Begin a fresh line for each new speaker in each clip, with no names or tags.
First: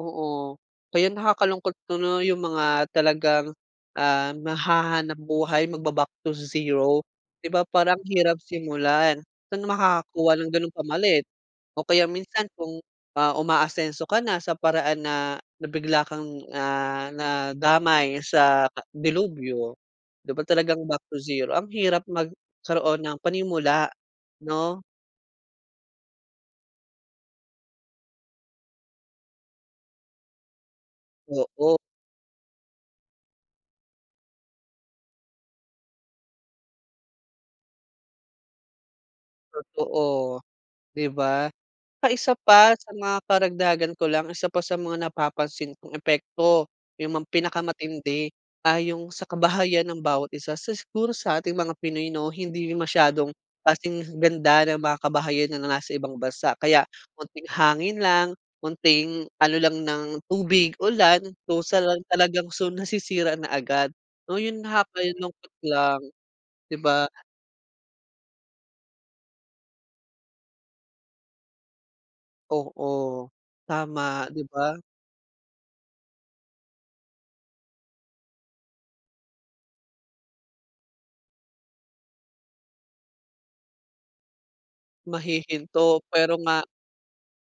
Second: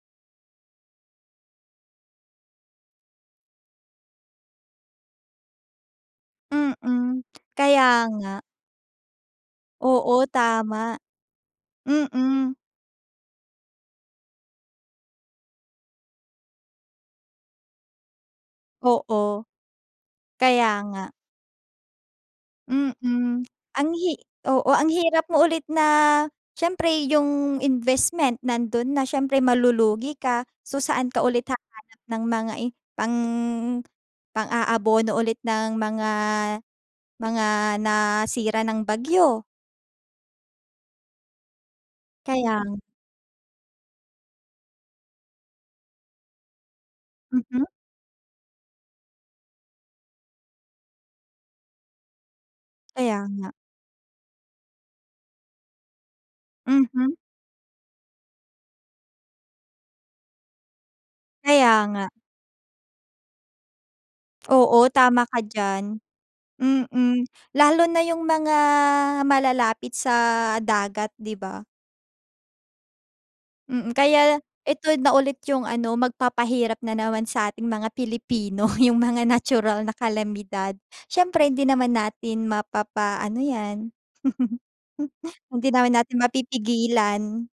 Oo. Kaya nakakalungkot tuloy yung mga talagang, ah, naghahanap-buhay, magba-back to zero.
Mm,
'Di ba, parang
kaya
hirap
nga.
simulan. Saan
Oo
makakakuha ng gano'ng
tama.
pamalit? O kaya minsan
Mm.
kung, ah, umaasenso ka na sa paraan na na bigla kang, ah, nadamay sa
Oo.
delubyo. 'Di ba
Kaya
talagang back
nga.
to zero. Ang hirap magkaroon ng
Mm,
panimula,
ang hi oo,
no.
ang hirap mo ulit na siyempre yung investment nando'n na, siyempre malulugi ka. So, saan ka ulit
Oo.
hahanap ng mga i pang pang-aabono ulit ng mga mga nasira ng bagyo?
Totoo, 'di ba. Tsaka isa
Kaya
pa,
nga.
sa mga karagdagan ko lang, isa pa sa mga napapansin kong epekto, yung mga
Mhm.
pinakamatindi, ah, yung sa kabahayan ng bawat isa. Sa siguro sa ating mga pinoy 'no, hindi
Kaya
masyadong
nga.
kasing ganda ng mga kabahayan ng nasa ibang bansa. Kaya
Mhm.
munting hangin lang, konting ano lang ng tubig-ulan,
Kaya
kusa
nga.
lang talagang su nasisira na agad. O [unintelligible]
Oo, tama ka
nakakalungkot lang,
diyan.
'di ba.
Mm, lalo na yung mga malalapit sa dagat, 'di ba.
Oo,
Mm,
tama 'di
kaya
ba.
ito na ulit yung ano, magpapahirap na naman sa ating mga Pilipino yung mga natural na kalamidad. Siyempre hindi naman natin mapapa-ano 'yan, hindi naman
Mahihinto
natin
pero nga
mapipigilan.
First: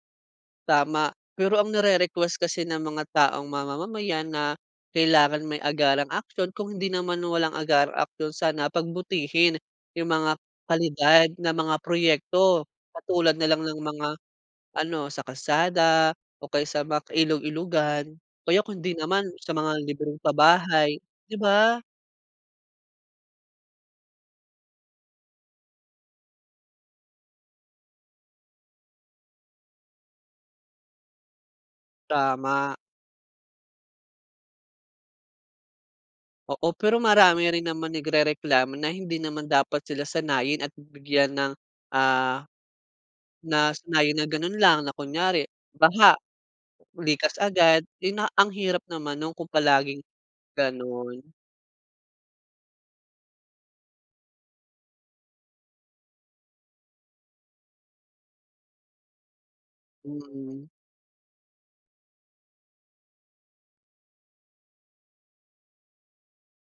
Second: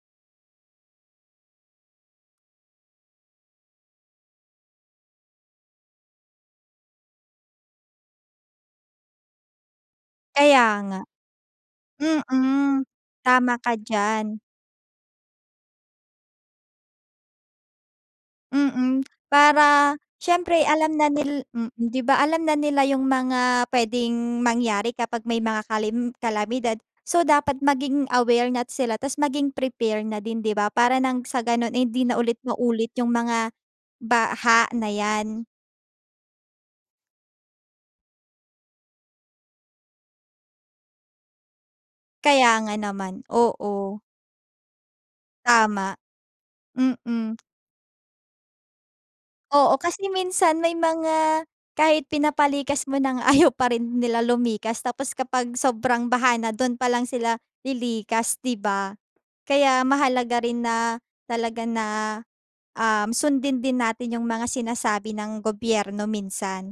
Tama, pero ang nire-request kasi ng mga taong mamamayan na kailangan may agarang aksiyon. Kung hindi naman walang agarang aksiyon, sana pagbutihin yung mga
Kaya nga.
kalidad ng mga proyekto.
Mm,
Katulad na
tama
lang
ka
ng mga
diyan.
ano, sa kalsada o kaya sa mga ka ilog-ilogan. O kaya, kundi
Mm,
naman sa mga
para
libreng
siyempre alam
pabahay,
na
'di
nil mm,
ba?
'di ba. Alam na nila yung mga pwedeng mangyari kapag may mga kalem kalamidad. So, dapat maging aware na sila tapos maging prepare na din 'di ba, para nang sa gano'n eh, hindi na ulit
Tama.
maulit yung mga baha na yan.
Oo, pero marami rin naman nagrereklamo na hindi naman dapat sila sanayin at bigyan ng, ah,
Kaya nga naman,
na
oo.
sanayin na gano'n lang, na kunyari,
Tama.
baha,
Mm.
likas-agad. 'Yun na ang hirap naman no'n kung
Oo,
palaging
kasi minsan may
gano'n.
mga kahit pinapalikas mo na nga, ayaw pa rin nila lumikas tapos kapag sobrang baha na, do'n pa lang sila lilikas, 'di ba. Kaya mahalaga rin
Mm.
na, talaga na, um, sundin din natin yung mga sinasabi ng gobyerno minsan.